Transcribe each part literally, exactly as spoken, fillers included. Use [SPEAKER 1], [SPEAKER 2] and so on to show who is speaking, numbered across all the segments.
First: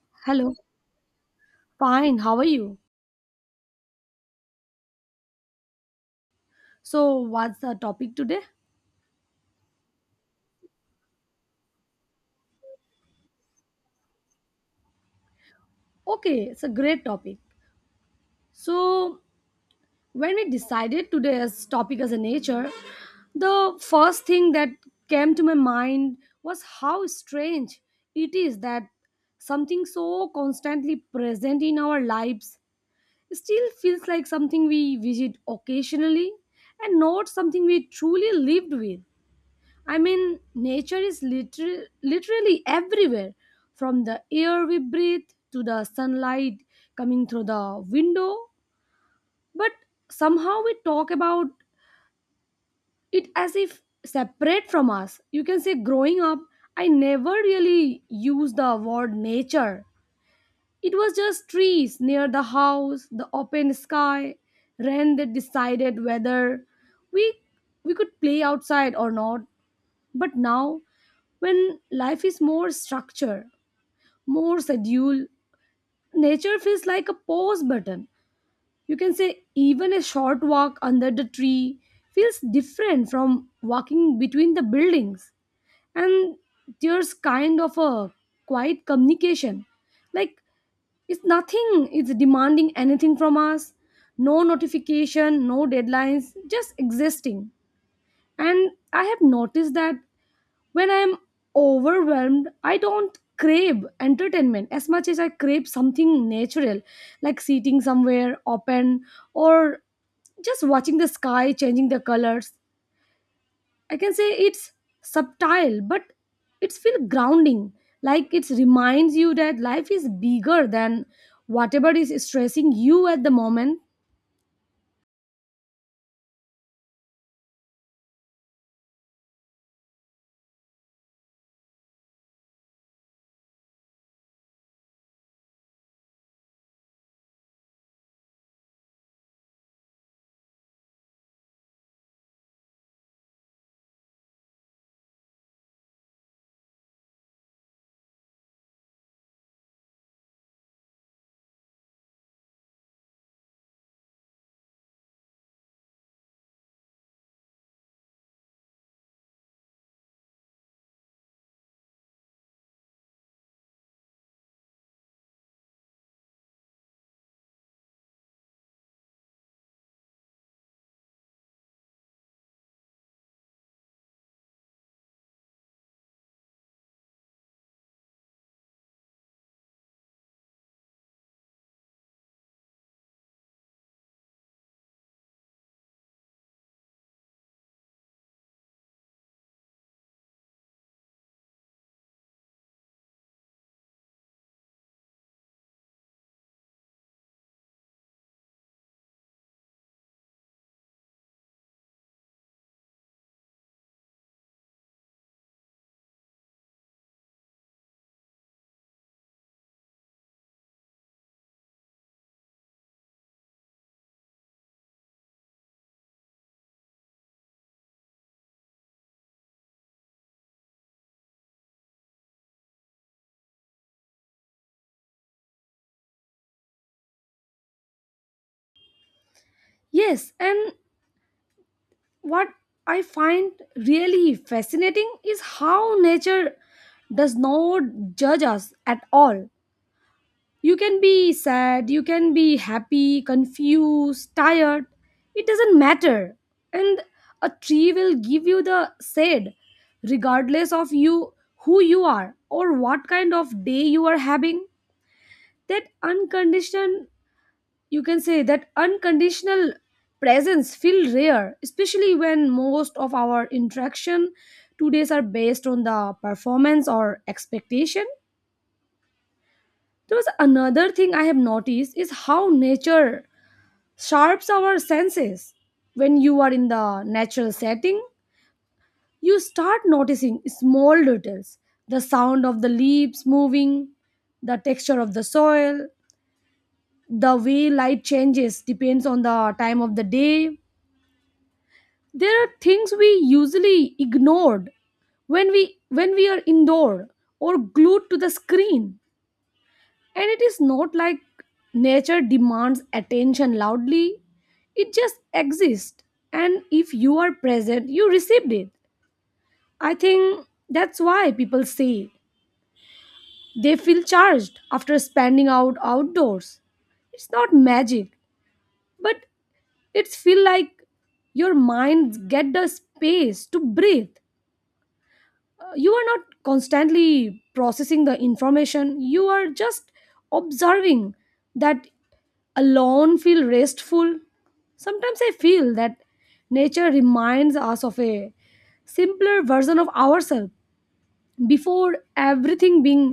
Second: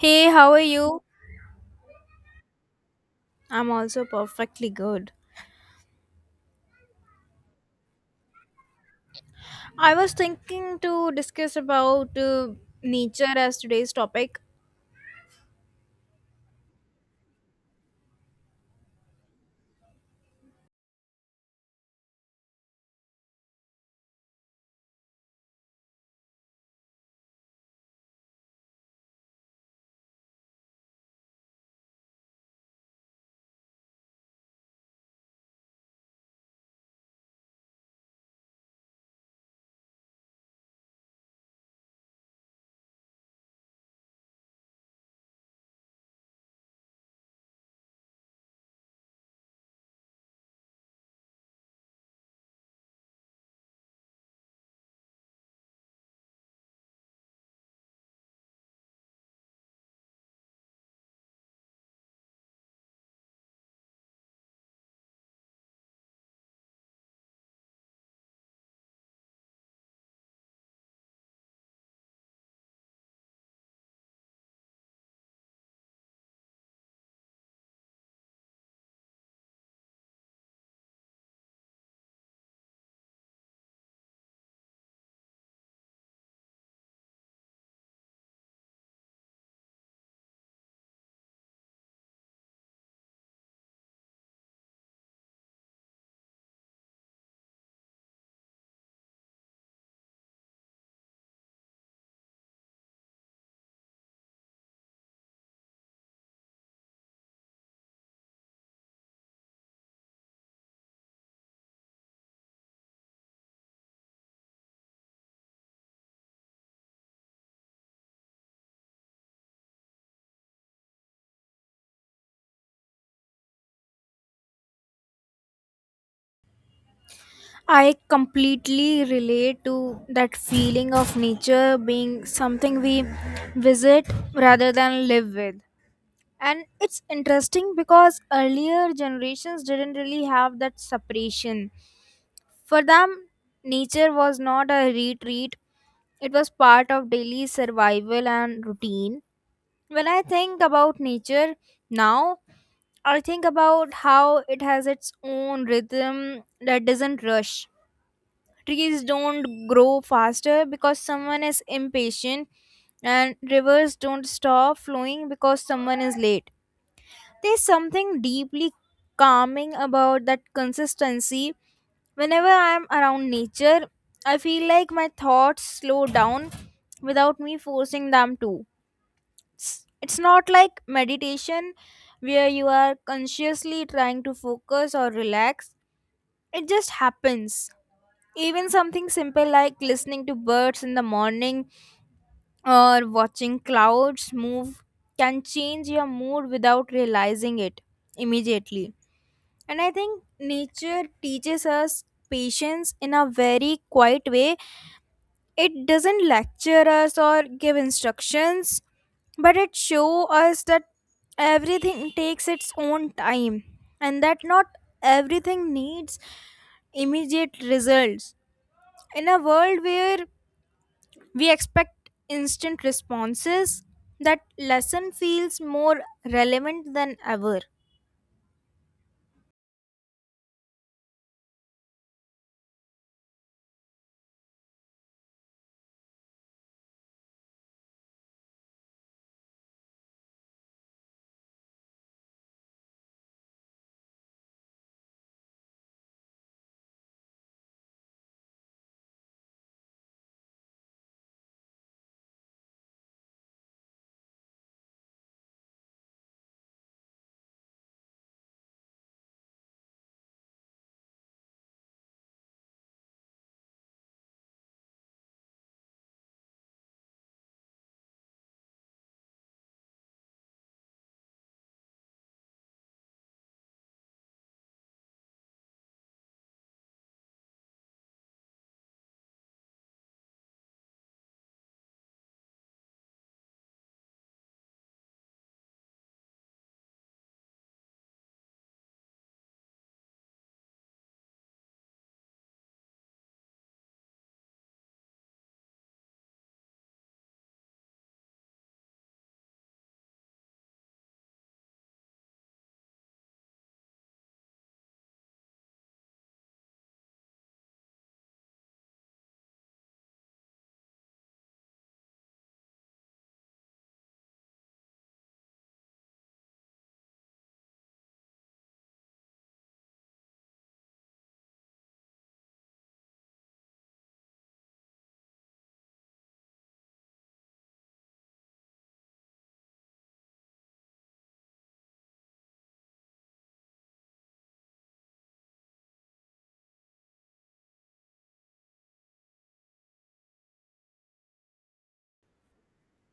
[SPEAKER 1] Hey, how
[SPEAKER 2] Hello.
[SPEAKER 1] are you?
[SPEAKER 2] Fine. How are you?
[SPEAKER 1] I'm also perfectly good.
[SPEAKER 2] So, what's the topic today?
[SPEAKER 1] I was thinking to discuss about uh, nature as today's topic.
[SPEAKER 2] Okay, it's a great topic. So, when we decided today's topic as a nature, the first thing that came to my mind was how strange it is that something so constantly present in our lives still feels like something we visit occasionally and not something we truly lived with. I mean, nature is liter- literally everywhere, from the air we breathe to the sunlight coming through the window. But somehow we talk about it as if separate from us. You can say, growing up, I never really used the word nature. It was just trees near the house, the open sky, rain that decided whether we we could play outside or not. But now, when life is more structured, more scheduled, nature feels like a pause button. You can say even a short walk under the tree feels different from walking between the buildings. And there's kind of a quiet communication. Like, it's nothing, it's demanding anything from us. No notification, no deadlines, just existing. And I have noticed that when I'm overwhelmed, I don't crave entertainment as much as I crave something natural, like sitting somewhere open or just watching the sky changing the colors. I can say it's subtle, but it's feel grounding, like it reminds you that life is bigger than whatever is stressing you at the moment.
[SPEAKER 1] I completely relate to that feeling of nature being something we visit rather than live with. And it's interesting because earlier generations didn't really have that separation. For them, nature was not a retreat, it was part of daily survival and routine. When I think about nature now, I think about how it has its own rhythm that doesn't rush. Trees don't grow faster because someone is impatient, and rivers don't stop flowing because someone is late. There's something deeply calming about that consistency. Whenever I'm around nature, I feel like my thoughts slow down without me forcing them to. it's it's not like meditation where you are consciously trying to focus or relax. It just happens. Even something simple like listening to birds in the morning or watching clouds move can change your mood without realizing it immediately. And I think nature teaches us patience in a very quiet way. It doesn't lecture us or give instructions, but it shows us that everything takes its own time, and that not everything needs immediate results. In a world where we expect instant responses, that lesson feels more relevant than ever.
[SPEAKER 2] Yes, and what I find really fascinating is how nature does not judge us at all. You can be sad, you can be happy, confused, tired. It doesn't matter. And a tree will give you the shade regardless of you who you are or what kind of day you are having. That unconditional, you can say that unconditional presence feel rare, especially when most of our interaction today's are based on the performance or expectation. There was another thing I have noticed is how nature sharps our senses. When you are in the natural setting, you start noticing small details, the sound of the leaves moving, the texture of the soil, the way light changes depends on the time of the day. There are things we usually ignored when we when we are indoor or glued to the screen. And it is not like nature demands attention loudly, it just exists, and if you are present, you received it. I think that's why people say they feel charged after spending out outdoors. It's not magic, but it's feel like your mind get the space to breathe. You are not constantly processing the information, you are just observing. That alone feel restful. Sometimes I feel that nature reminds us of a simpler version of ourselves before everything being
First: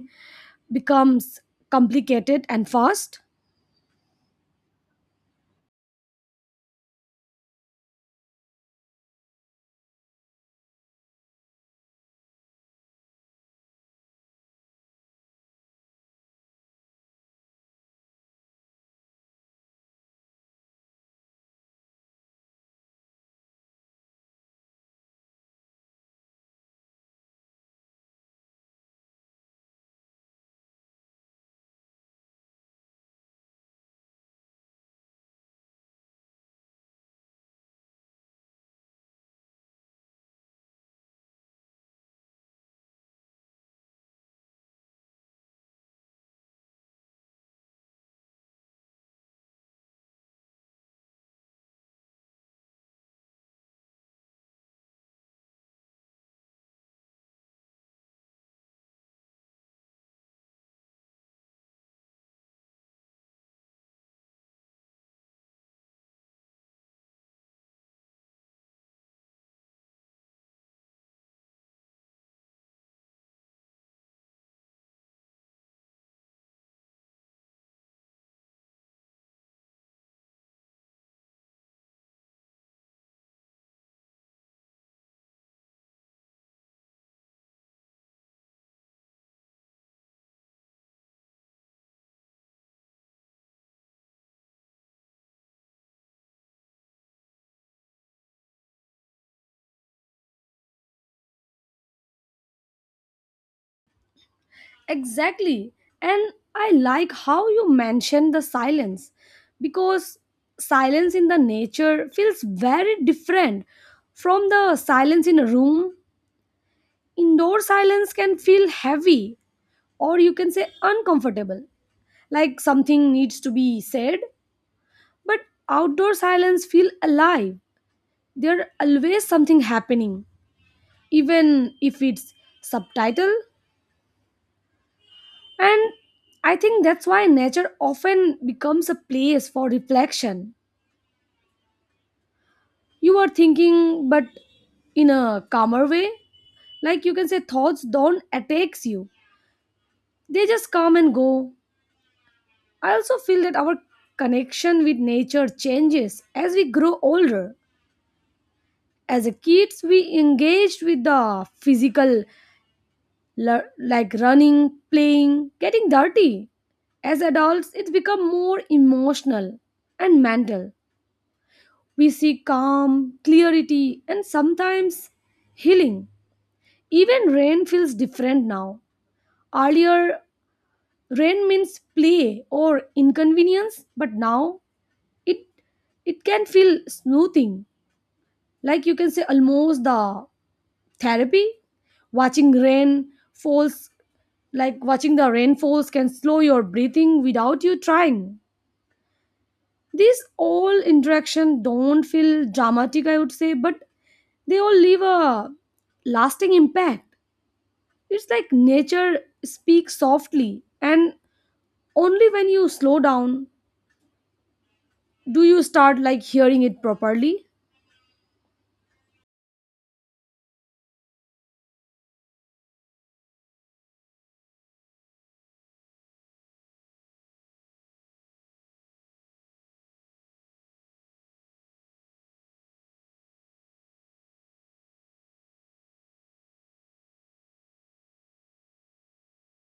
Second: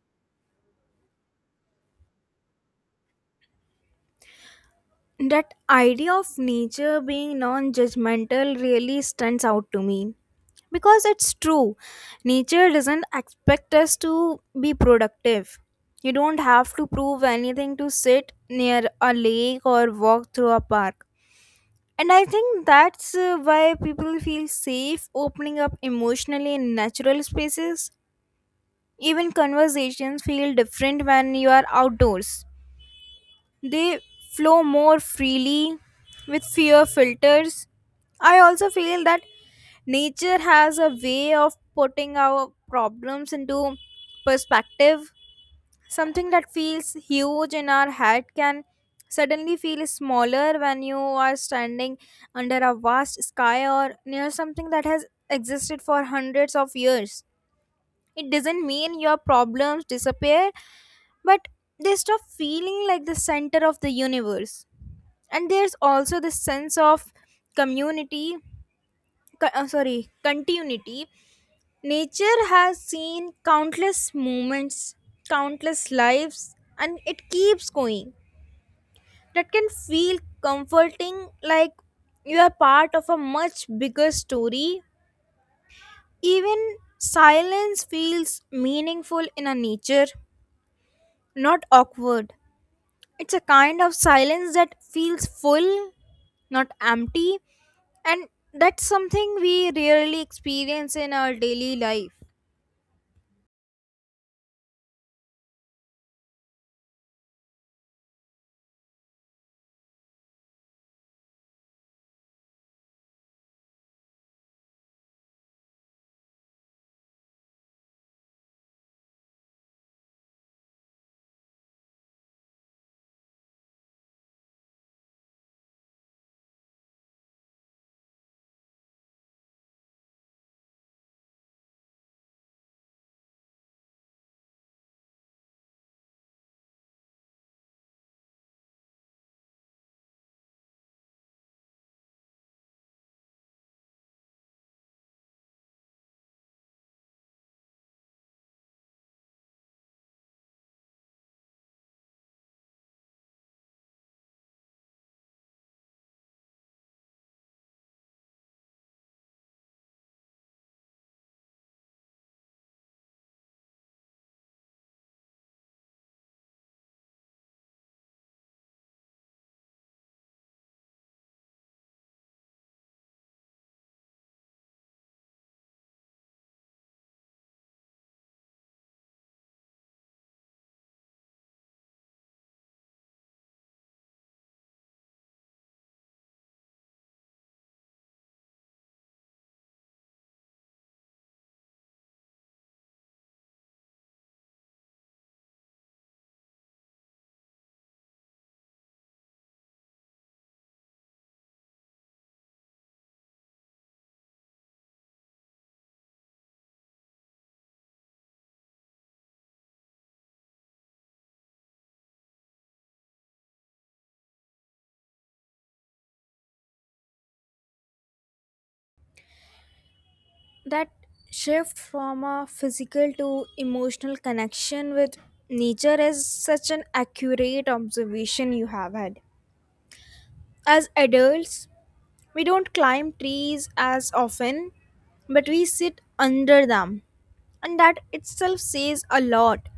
[SPEAKER 2] becomes complicated and fast.
[SPEAKER 1] That idea of nature being non judgmental really stands out to me because it's true. Nature doesn't expect us to be productive. You don't have to prove anything to sit near a lake or walk through a park. And I think that's uh, why people feel safe opening up emotionally in natural spaces. Even conversations feel different when you are outdoors. They flow more freely with fewer filters. I also feel that nature has a way of putting our problems into perspective. Something that feels huge in our head can suddenly feel smaller when you are standing under a vast sky or near something that has existed for hundreds of years. It doesn't mean your problems disappear, but they stop feeling like the center of the universe. And there's also this sense of community, co- uh, sorry continuity. Nature has seen countless moments, countless lives, and it keeps going. That can feel comforting, like you are part of a much bigger story. Even silence feels meaningful in a nature, not awkward. It's a kind of silence that feels full, not empty, and that's something we rarely experience in our daily life.
[SPEAKER 2] Exactly. And I like how you mentioned the silence, because silence in the nature feels very different from the silence in a room. Indoor silence can feel heavy, or you can say uncomfortable, like something needs to be said. But outdoor silence feel alive. There always something happening, even if it's subtitle. And I think that's why nature often becomes a place for reflection. You are thinking, but in a calmer way. Like you can say, thoughts don't attack you, they just come and go. I also feel that our connection with nature changes as we grow older. As a kids, we engaged with the physical, lear- like running, playing, getting dirty. As adults, it's become more emotional and mental. We see calm, clarity, and sometimes healing. Even rain feels different now. Earlier, rain means play or inconvenience, but now it it can feel smoothing. Like you can say almost the therapy. Watching rain falls Like watching the rain falls, can slow your breathing without you trying. These all interaction don't feel dramatic, I would say, but they all leave a lasting impact. It's like nature speaks softly, and only when you slow down do you start like hearing it properly.
[SPEAKER 1] That shift from a physical to emotional connection with nature is such an accurate observation you have had. As adults, we don't climb trees as often, but we sit under them, and that itself says a lot.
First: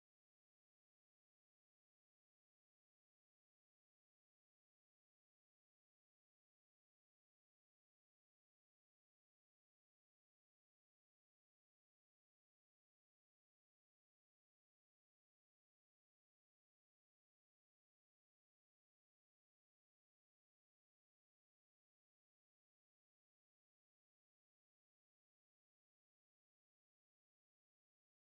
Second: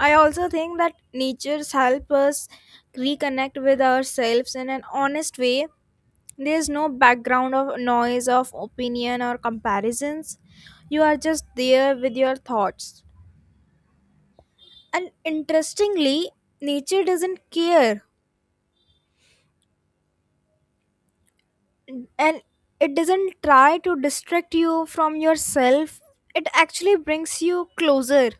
[SPEAKER 1] I also think that natures help us reconnect with ourselves in an honest way. There's no background of noise of opinion or comparisons. You are just there with your thoughts. And interestingly, nature doesn't care, and it doesn't try to distract you from yourself. It actually brings you closer.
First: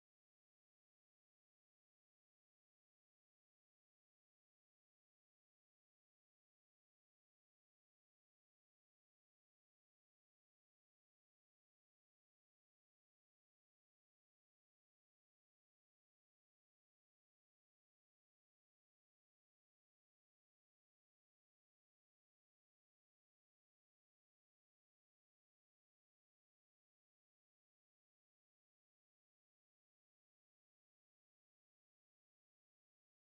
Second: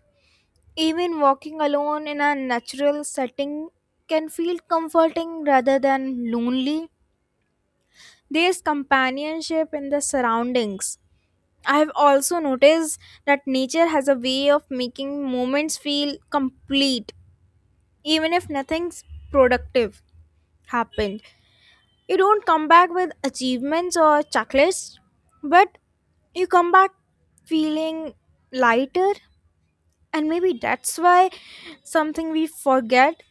[SPEAKER 1] Even walking alone in a natural setting can feel comforting rather than lonely. There's companionship in the surroundings. I have also noticed that nature has a way of making moments feel complete, even if nothing's productive happened. You don't come back with achievements or checklists, but you come back feeling lighter, and maybe that's why something we forget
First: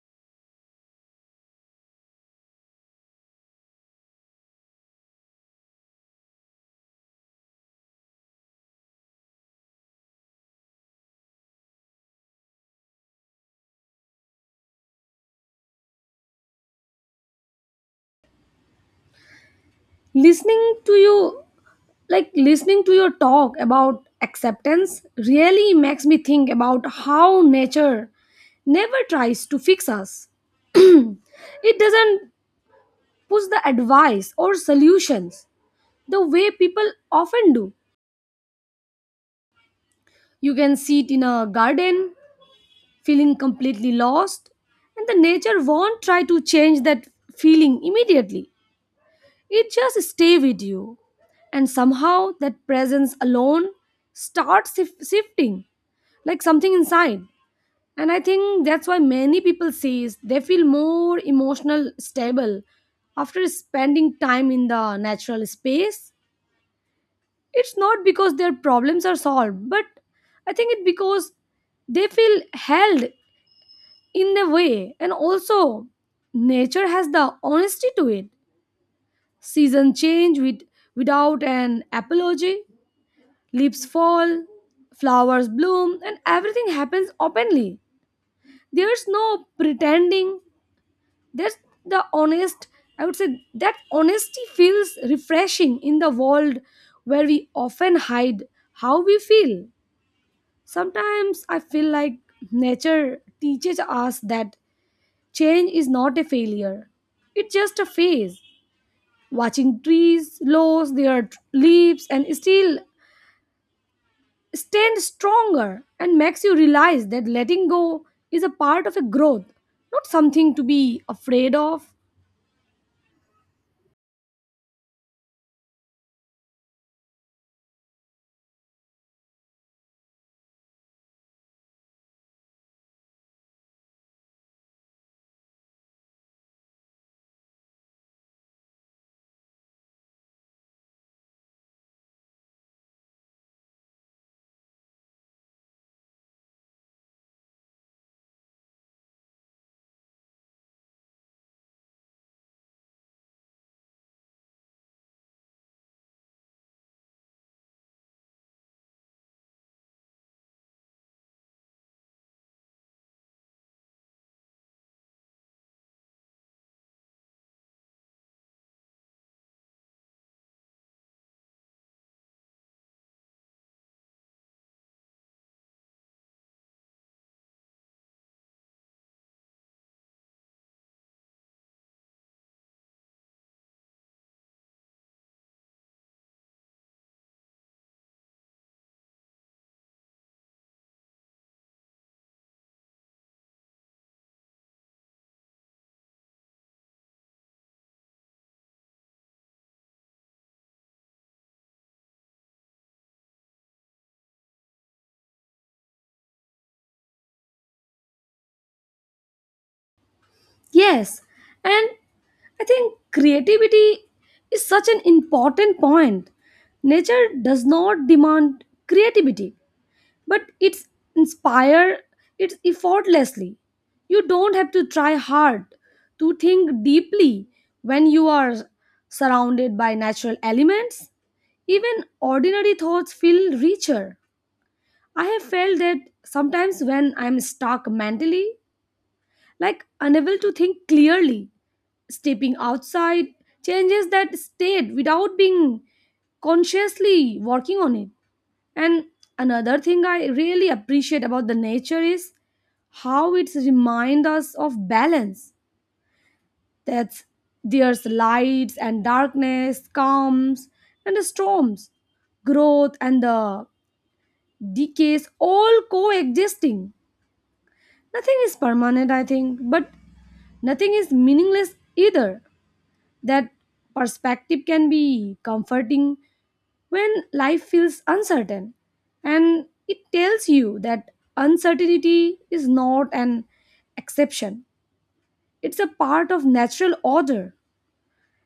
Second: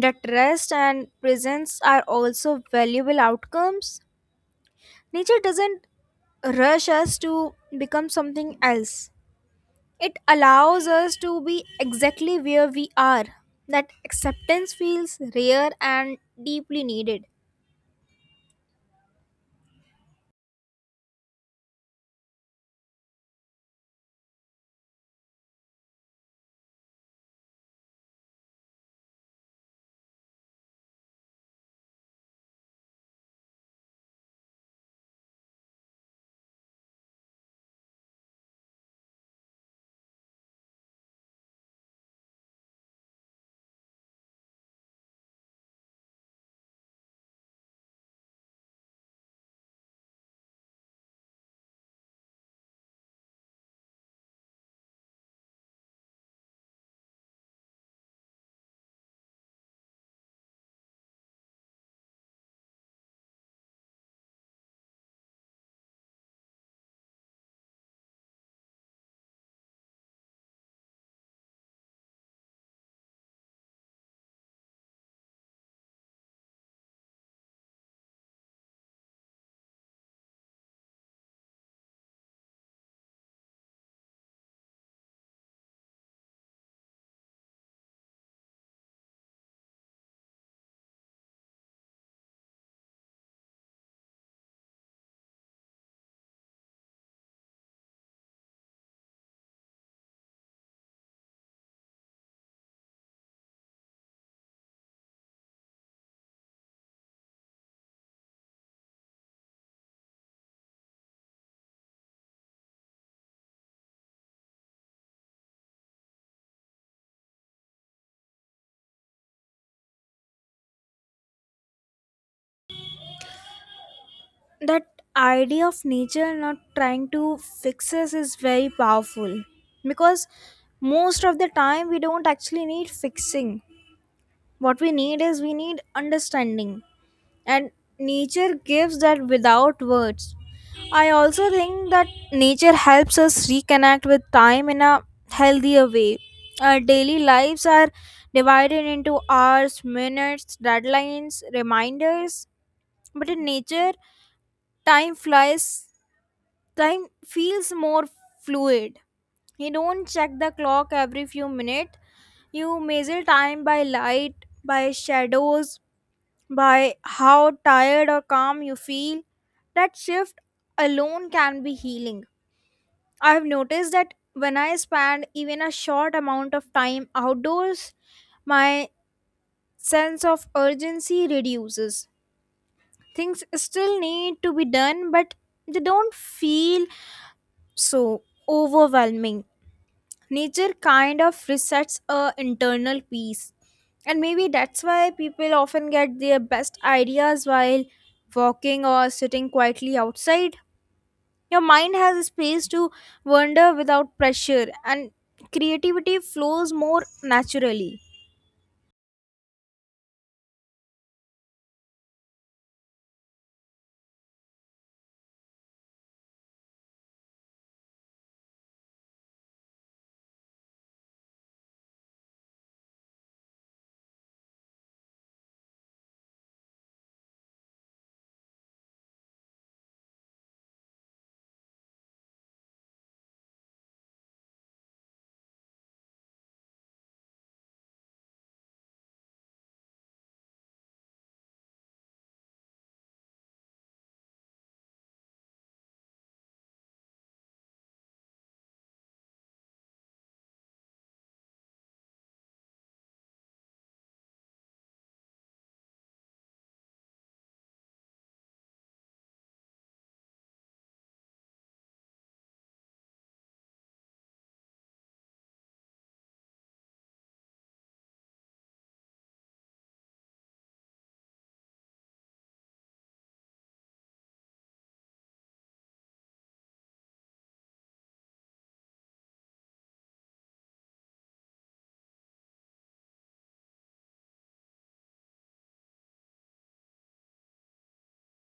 [SPEAKER 1] that rest and presence are also valuable outcomes. Nature doesn't rush us to become something else. It allows us to be exactly where we are. That acceptance feels rare and deeply needed.
[SPEAKER 2] Listening to you, like listening to your talk about acceptance, really makes me think about how nature never tries to fix us. It doesn't push the advice or solutions the way people often do. You can see it in a garden feeling completely lost, and the nature won't try to change that feeling immediately. It just stay with you, and somehow that presence alone starts shif- shifting like something inside. And I think that's why many people say they feel more emotional stable after spending time in the natural space. It's not because their problems are solved, but I think it's because they feel held in the way. And also, nature has the honesty to it. Season change with, without an apology, leaves fall, flowers bloom, and everything happens openly. There's no pretending, there's the honest, I would say that honesty feels refreshing in the world where we often hide how we feel. Sometimes I feel like nature teaches us that change is not a failure, it's just a phase. Watching trees lose their leaves and still stand stronger and makes you realize that letting go is a part of a growth, not something to be afraid of.
[SPEAKER 1] That idea of nature not trying to fix us is very powerful because most of the time we don't actually need fixing. What we need is we need understanding. And nature gives that without words. I also think that nature helps us reconnect with time in a healthier way. Our daily lives are divided into hours, minutes, deadlines, reminders, but in nature, time flies, time feels more fluid. You don't check the clock every few minutes, you measure time by light, by shadows, by how tired or calm you feel. That shift alone can be healing. I've noticed that when I spend even a short amount of time outdoors, my sense of urgency reduces. Things still need to be done, but they don't feel so overwhelming. Nature kind of resets a internal peace, and maybe that's why people often get their best ideas while walking or sitting quietly outside. Your mind has a space to wander without pressure, and creativity flows more naturally.
[SPEAKER 2] Yes, and I think creativity is such an important point. Nature does not demand creativity, but it's inspire it's effortlessly. You don't have to try hard to think deeply. When you are surrounded by natural elements, even ordinary thoughts feel richer. I have felt that sometimes when I'm stuck mentally, like unable to think clearly, stepping outside changes that state without being consciously working on it. And another thing I really appreciate about the nature is how it reminds us of balance. That there's lights and darkness, calms and the storms, growth and the decays, all coexisting. Nothing is permanent, I think, but nothing is meaningless either. That perspective can be comforting when life feels uncertain, and it tells you that uncertainty is not an exception, it's a part of natural order.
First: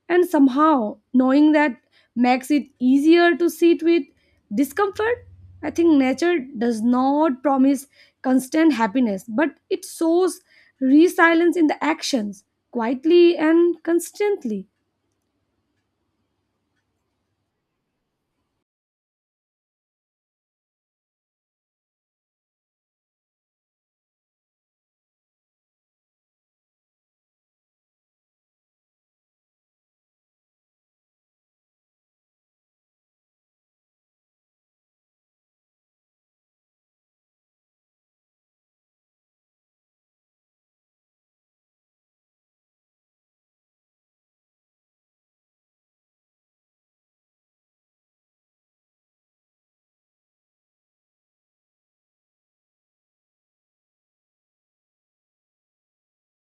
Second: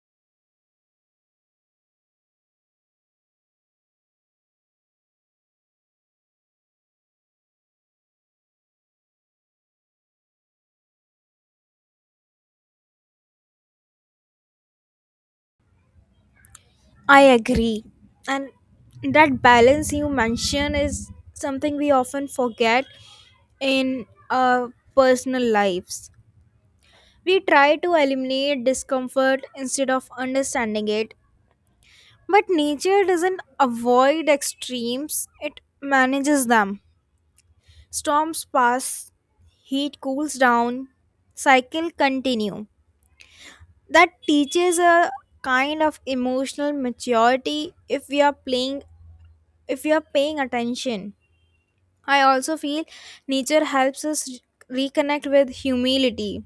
[SPEAKER 2] And somehow knowing that makes it easier to sit with discomfort. I think nature does not promise constant happiness, but it shows resilience in the actions, quietly and constantly.
[SPEAKER 1] I agree, and that balance you mention is something we often forget in our personal lives. We try to eliminate discomfort instead of understanding it. But nature doesn't avoid extremes, it manages them. Storms pass, heat cools down, cycle continue. That teaches a kind of emotional maturity if we are playing if we are paying attention. I also feel nature helps us reconnect with humility.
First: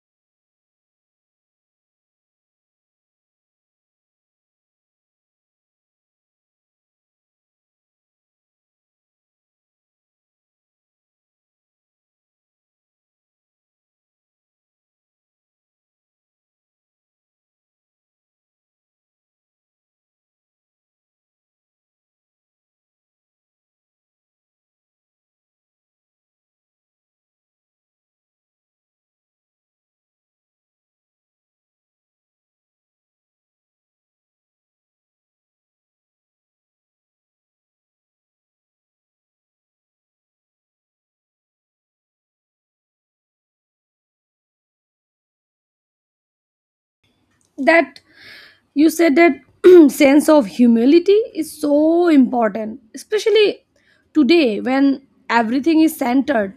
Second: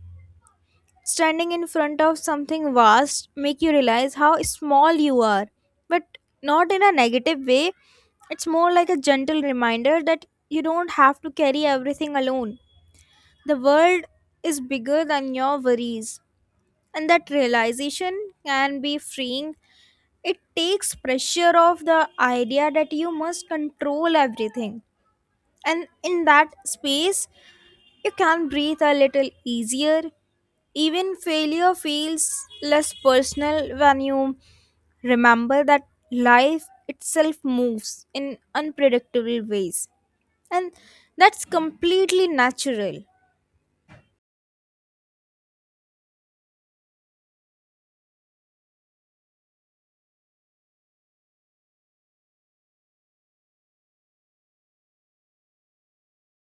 [SPEAKER 1] Standing in front of something vast make you realize how small you are, but not in a negative way. It's more like a gentle reminder that you don't have to carry everything alone. The world is bigger than your worries, and that realization can be freeing. It takes pressure off the idea that you must control everything, and in that space you can breathe a little easier. Even failure feels less personal when you remember that life itself moves in unpredictable ways. And that's completely natural.
[SPEAKER 2] That you said that sense of humility is so important, especially today when everything is centered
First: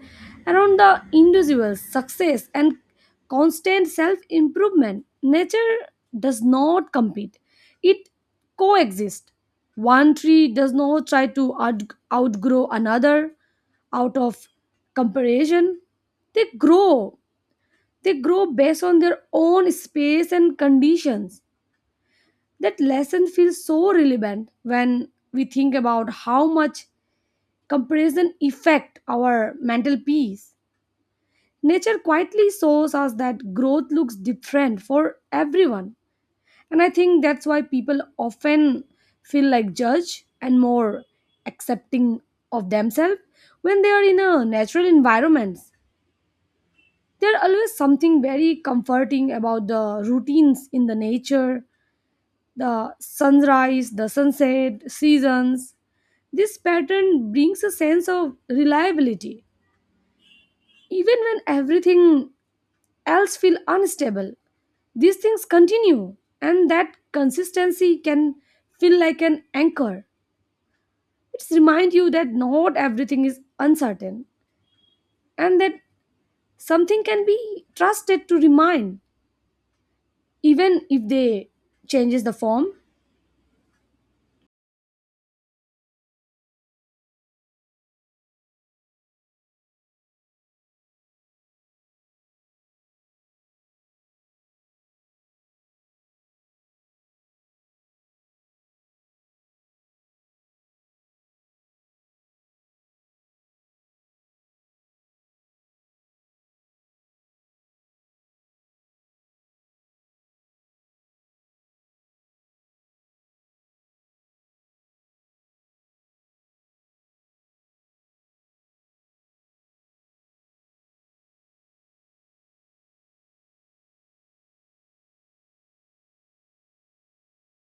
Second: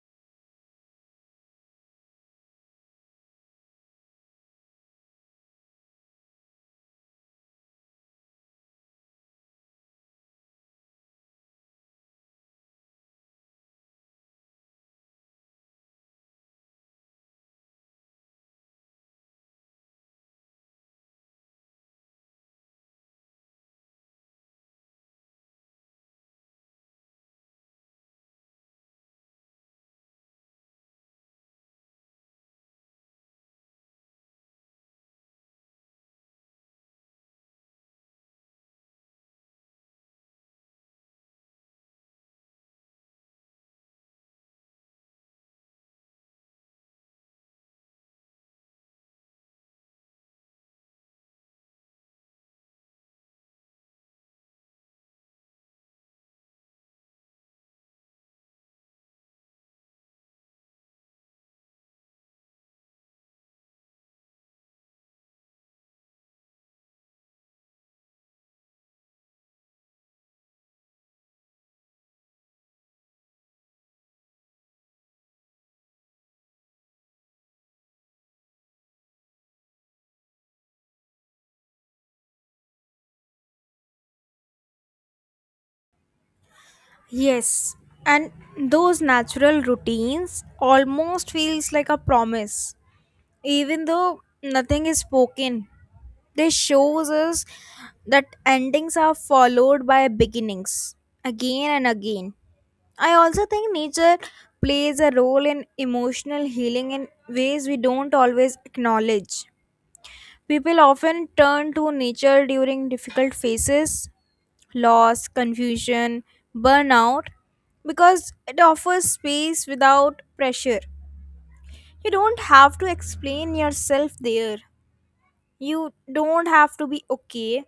[SPEAKER 2] around the individual success and constant self improvement. Nature does not compete, it coexists. One tree does not try to out- outgrow another out of comparison. they grow they grow based on their own space and conditions. That lesson feels so relevant when we think about how much comparison affect our mental peace. Nature quietly shows us that growth looks different for everyone. And I think that's why people often feel like judge and more accepting of themselves when they are in a natural environments. There are always something very comforting about the routines in the nature, the sunrise, the sunset, seasons. This pattern brings a sense of reliability. Even when everything else feels unstable, these things continue, and that consistency can feel like an anchor. It's remind you that not everything is uncertain, and that something can be trusted to remain, even if they changes the form.
[SPEAKER 1] Yes, and those natural routines almost feels like a promise. Even though nothing is spoken, this shows us that endings are followed by beginnings again and again. I also think nature plays a role in emotional healing in ways we don't always acknowledge. People often turn to nature during difficult phases, loss, confusion, burnout, because it offers space without pressure. You don't have to explain yourself there. You don't have to be okay.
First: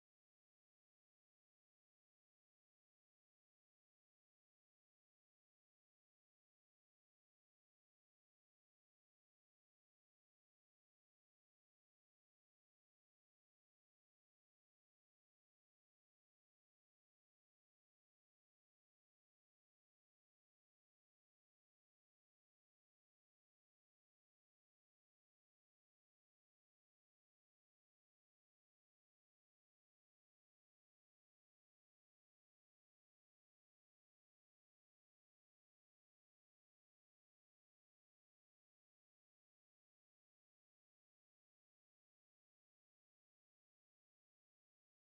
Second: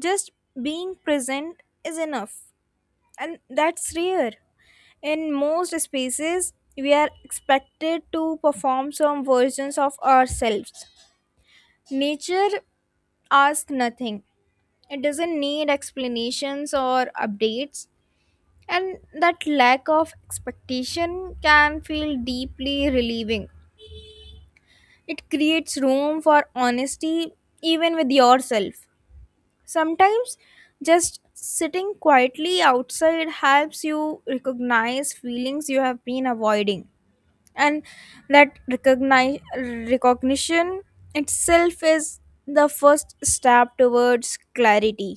[SPEAKER 1] Just being present is enough. And that's rare. In most spaces, we are expected to perform some versions of ourselves. Nature asks nothing, it doesn't need explanations or updates, and that lack of expectation can feel deeply relieving. It creates room for honesty, even with yourself. Sometimes, just sitting quietly outside helps you recognize feelings you have been avoiding. And that recognize recognition itself is the first step towards clarity.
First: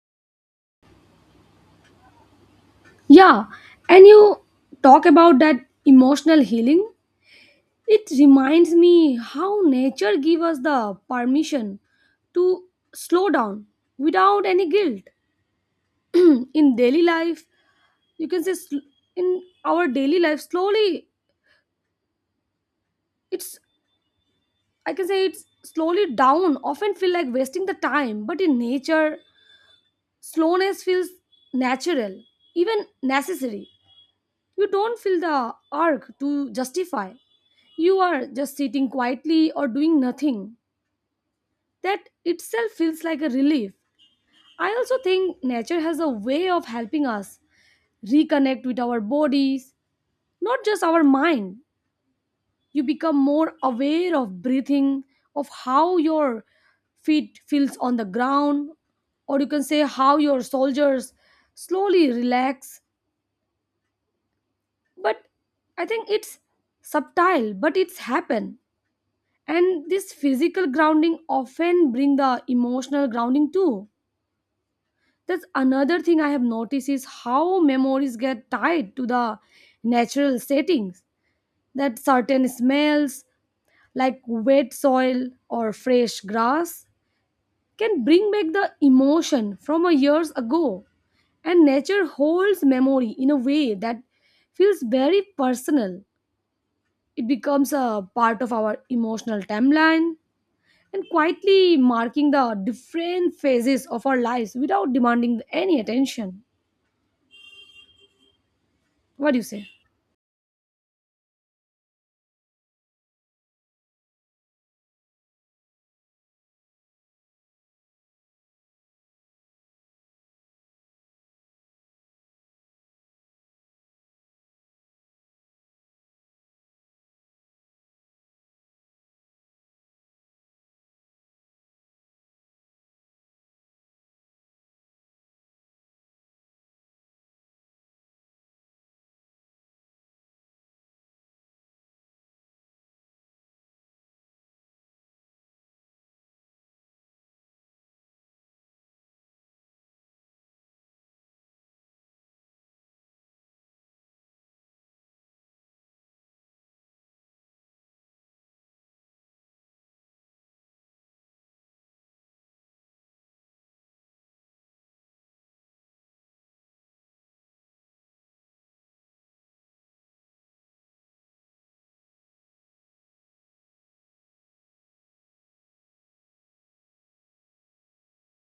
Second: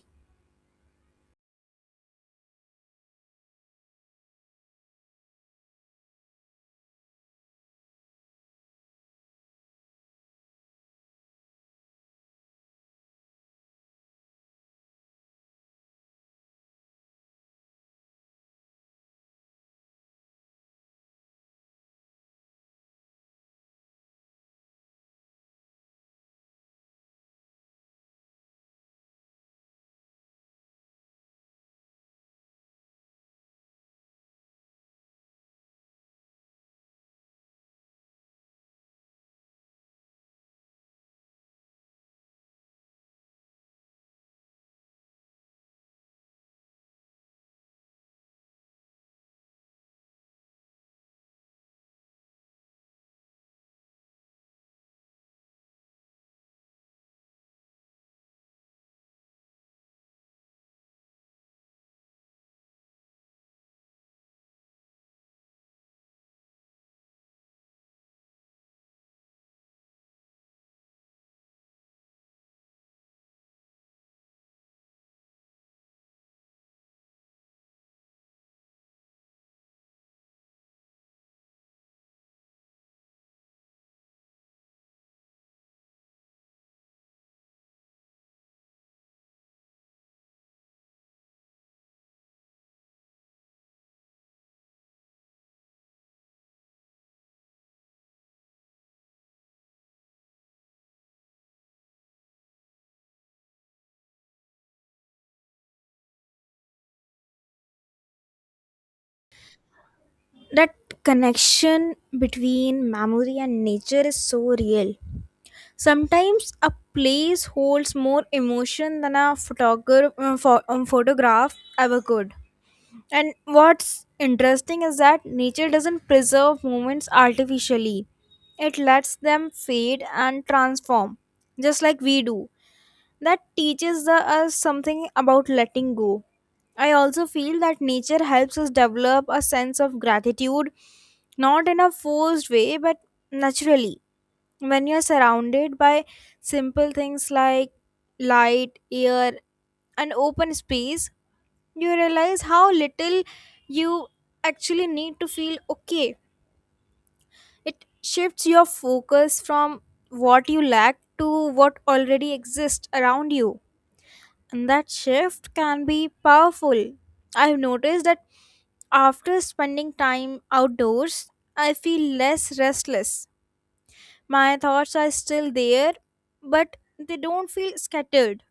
[SPEAKER 2] Yeah, and you talk about that emotional healing. It reminds me how nature gives us the permission to slow down without any guilt. In daily life, you can say sl- in our daily life, slowly, it's, I can say it's slowly down, often feel like wasting the time. But in nature, slowness feels natural, even necessary. You don't feel the urge to justify. You are just sitting quietly or doing nothing. That itself feels like a relief. I also think nature has a way of helping us reconnect with our bodies, not just our mind. You become more aware of breathing, of how your feet feels on the ground, or you can say how your soldiers slowly relax. But I think it's subtle, but it's happen. And this physical grounding often bring the emotional grounding too. That's another thing I have noticed is how memories get tied to the natural settings. That certain smells, like wet soil or fresh grass, can bring back the emotion from a years ago. And nature holds memory in a way that feels very personal. It becomes a part of our emotional timeline and quietly marking the different phases of our lives without demanding any attention. What do you say?
[SPEAKER 1] That connection between memory and nature is so real. Sometimes a place holds more emotion than a photograph uh, pho- um, photograph ever could. And what's interesting is that nature doesn't preserve moments artificially, it lets them fade and transform just like we do. That teaches the- us something about letting go. I also feel that nature helps us develop a sense of gratitude, not in a forced way, but naturally. When you're surrounded by simple things like light, air, and open space, you realize how little you actually need to feel okay. It shifts your focus from what you lack to what already exists around you. And that shift can be powerful. I've noticed that after spending time outdoors, I feel less restless. My thoughts are still there, but they don't feel scattered.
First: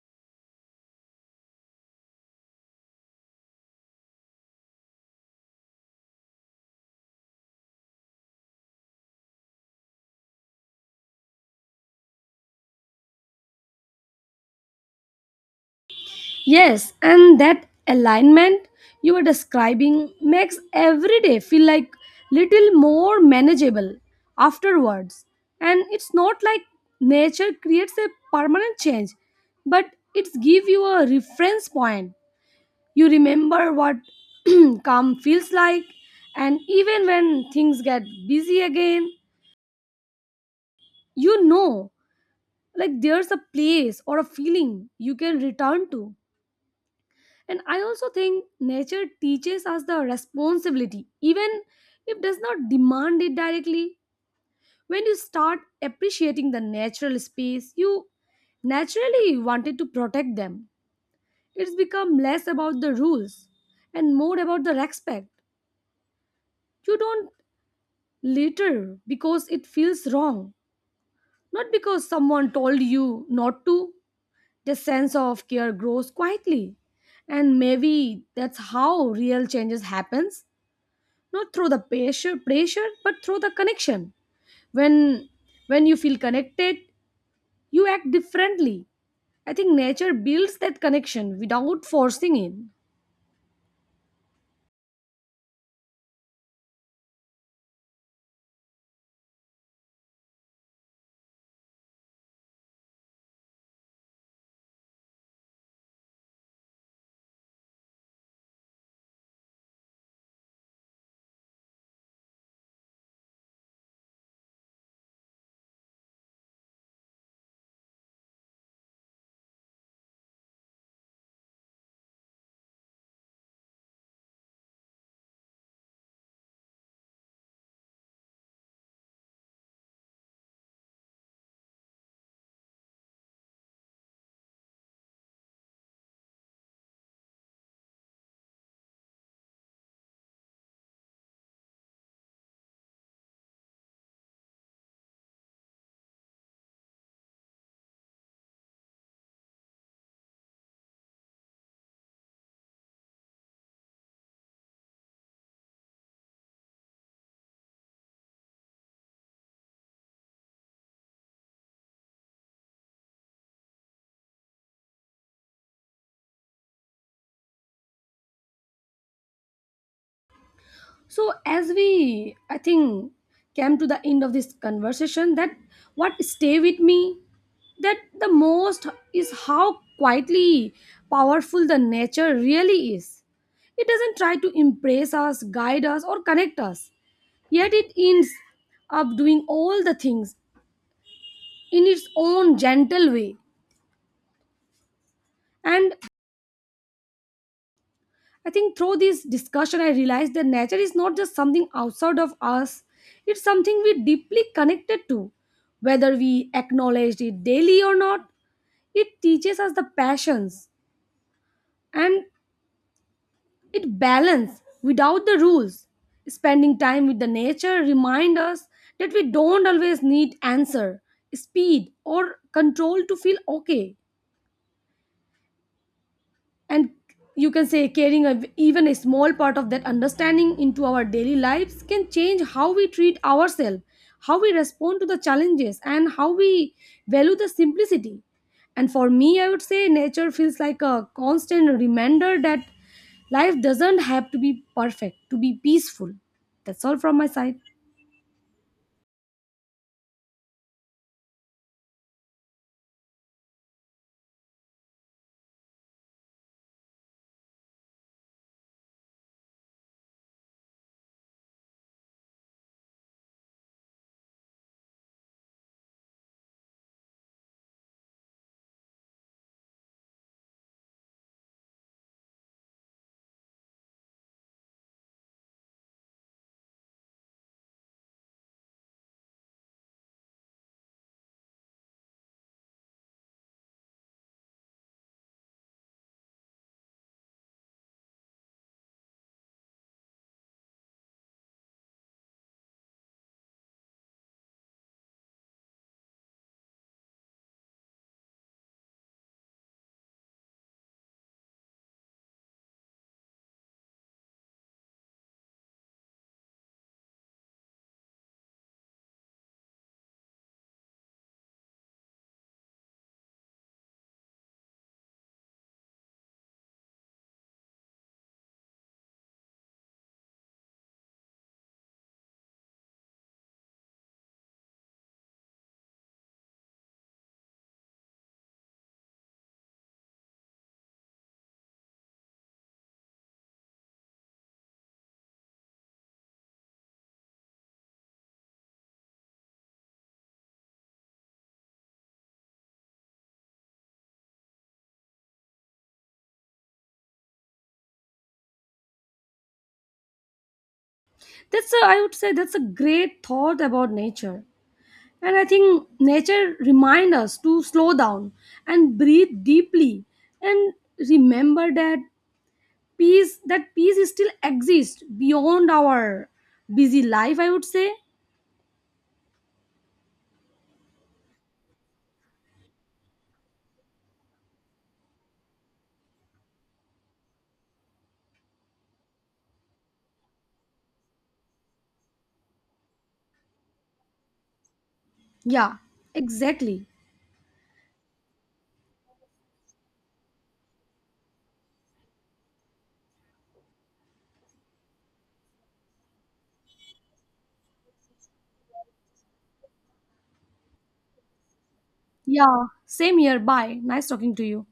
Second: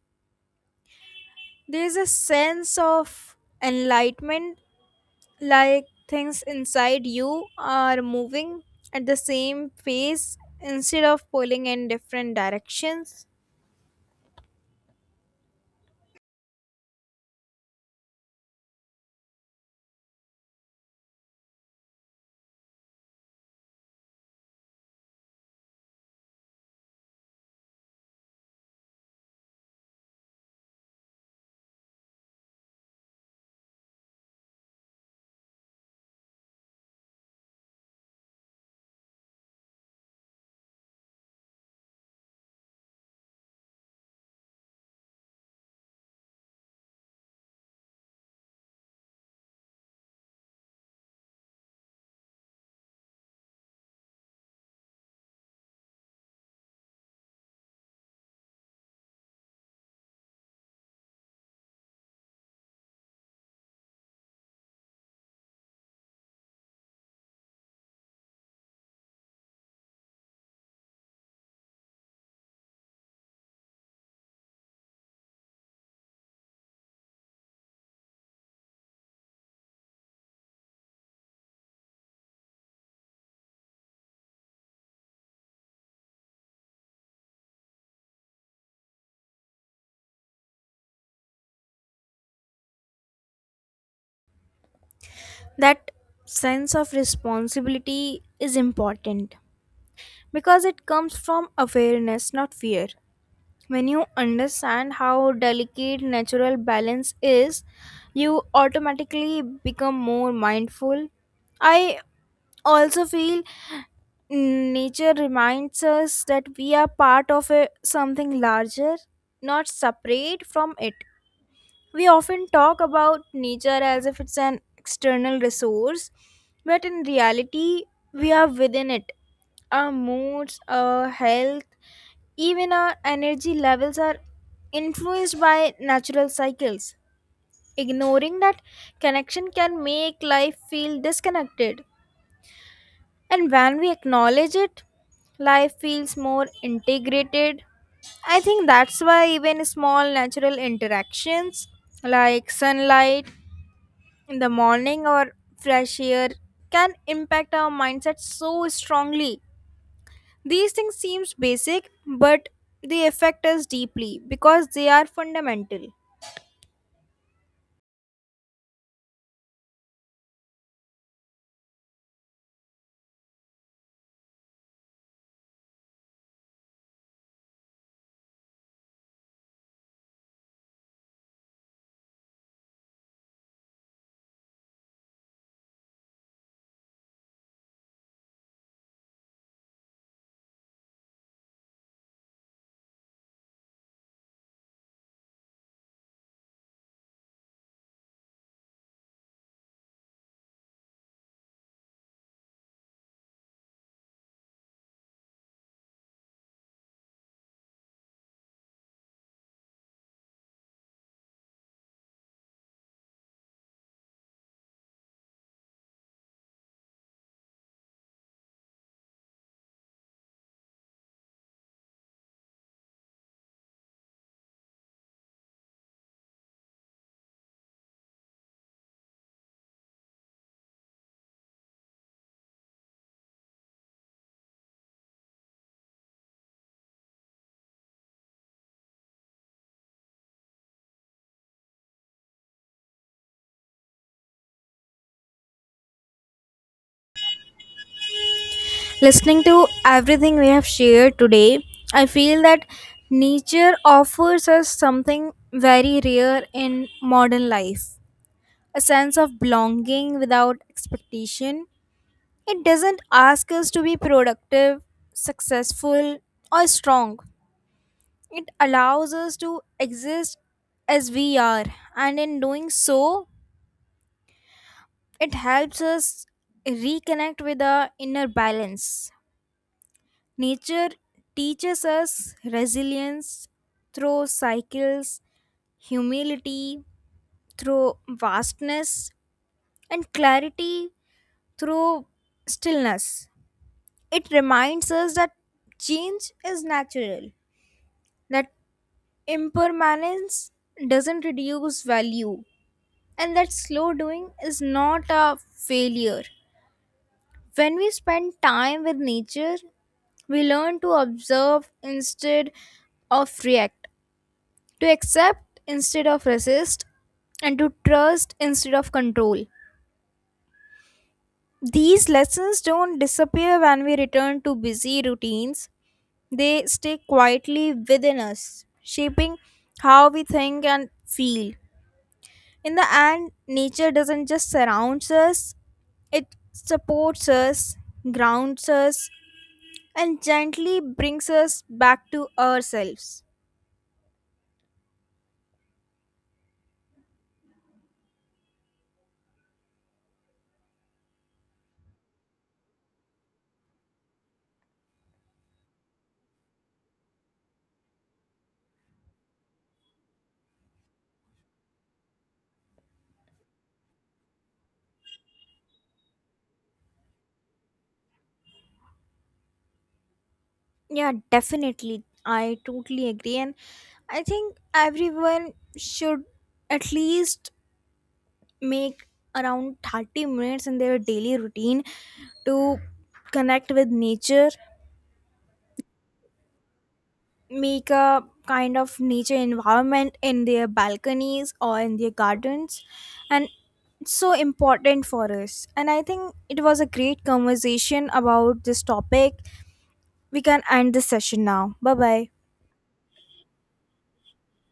[SPEAKER 1] There's a sense of enlightenment, like things inside you are moving at the same pace instead of pulling in different directions.
[SPEAKER 2] Yes, and that alignment you were describing makes every day feel like little more manageable afterwards. And it's not like nature creates a permanent change, but it gives you a reference point. You remember what calm feels like, and even when things get busy again, you know like there's a place or a feeling you can return to. And I also think nature teaches us the responsibility, even if does not demand it directly. When you start appreciating the natural space, you naturally wanted to protect them. It's become less about the rules and more about the respect. You don't litter because it feels wrong, not because someone told you not to. The sense of care grows quietly, and maybe that's how real changes happens, not through the pressure pressure but through the connection. When when you feel connected, you act differently. I think nature builds that connection without forcing it.
[SPEAKER 1] That sense of responsibility is important. Because it comes from awareness, not fear. When you understand how delicate natural balance is, you automatically become more mindful. I also feel nature reminds us that we are part of a, something larger, not separate from it. We often talk about nature as if it's an external resource, but in reality, we are within it. Our moods, our health, even our energy levels are influenced by natural cycles. Ignoring that connection can make life feel disconnected. And when we acknowledge it, life feels more integrated. I think that's why even small natural interactions like sunlight in the morning or fresh air can impact our mindset so strongly. These things seems basic, but they affect us deeply because they are fundamental.
[SPEAKER 2] So as we, I think, came to the end of this conversation, that what stay with me that the most is how quietly powerful the nature really is. It doesn't try to impress us, guide us, or connect us, yet it ends up doing all the things in its own gentle way. And I think through this discussion, I realized that nature is not just something outside of us, it's something we deeply connected to. Whether we acknowledge it daily or not, it teaches us the passions and it balance without the rules. Spending time with the nature remind us that we don't always need answer, speed, or control to feel okay. And you can say carrying a, even a small part of that understanding into our daily lives can change how we treat ourselves, how we respond to the challenges, and how we value the simplicity. And for me, I would say nature feels like a constant reminder that life doesn't have to be perfect to be peaceful. That's all from my side.
[SPEAKER 1] Listening to everything we have shared today, I feel that nature offers us something very rare in modern life, a sense of belonging without expectation. It doesn't ask us to be productive, successful, or strong. It allows us to exist as we are, and in doing so, it helps us reconnect with our inner balance. Nature teaches us resilience through cycles, humility through vastness, and clarity through stillness. It reminds us that change is natural, that impermanence doesn't reduce value, and that slow doing is not a failure. When we spend time with nature, we learn to observe instead of react, to accept instead of resist, and to trust instead of control. These lessons don't disappear when we return to busy routines, they stay quietly within us, shaping how we think and feel. In the end, nature doesn't just surround us, it supports us, grounds us, and gently brings us back to ourselves.
[SPEAKER 2] That's a, I would say that's a great thought about nature. And I think nature reminds us to slow down and breathe deeply and remember that peace that peace still exists beyond our busy life, I would say.
[SPEAKER 1] Yeah, definitely. I totally agree. And I think everyone should at least make around thirty minutes in their daily routine to connect with nature,
[SPEAKER 2] Yeah, exactly.
[SPEAKER 1] make a kind of nature environment in their balconies or in their gardens. And it's so important for us. And I think it was a great conversation about this topic. We can end this session now. Bye bye.
[SPEAKER 2] Yeah, same here. Bye. Nice talking to you.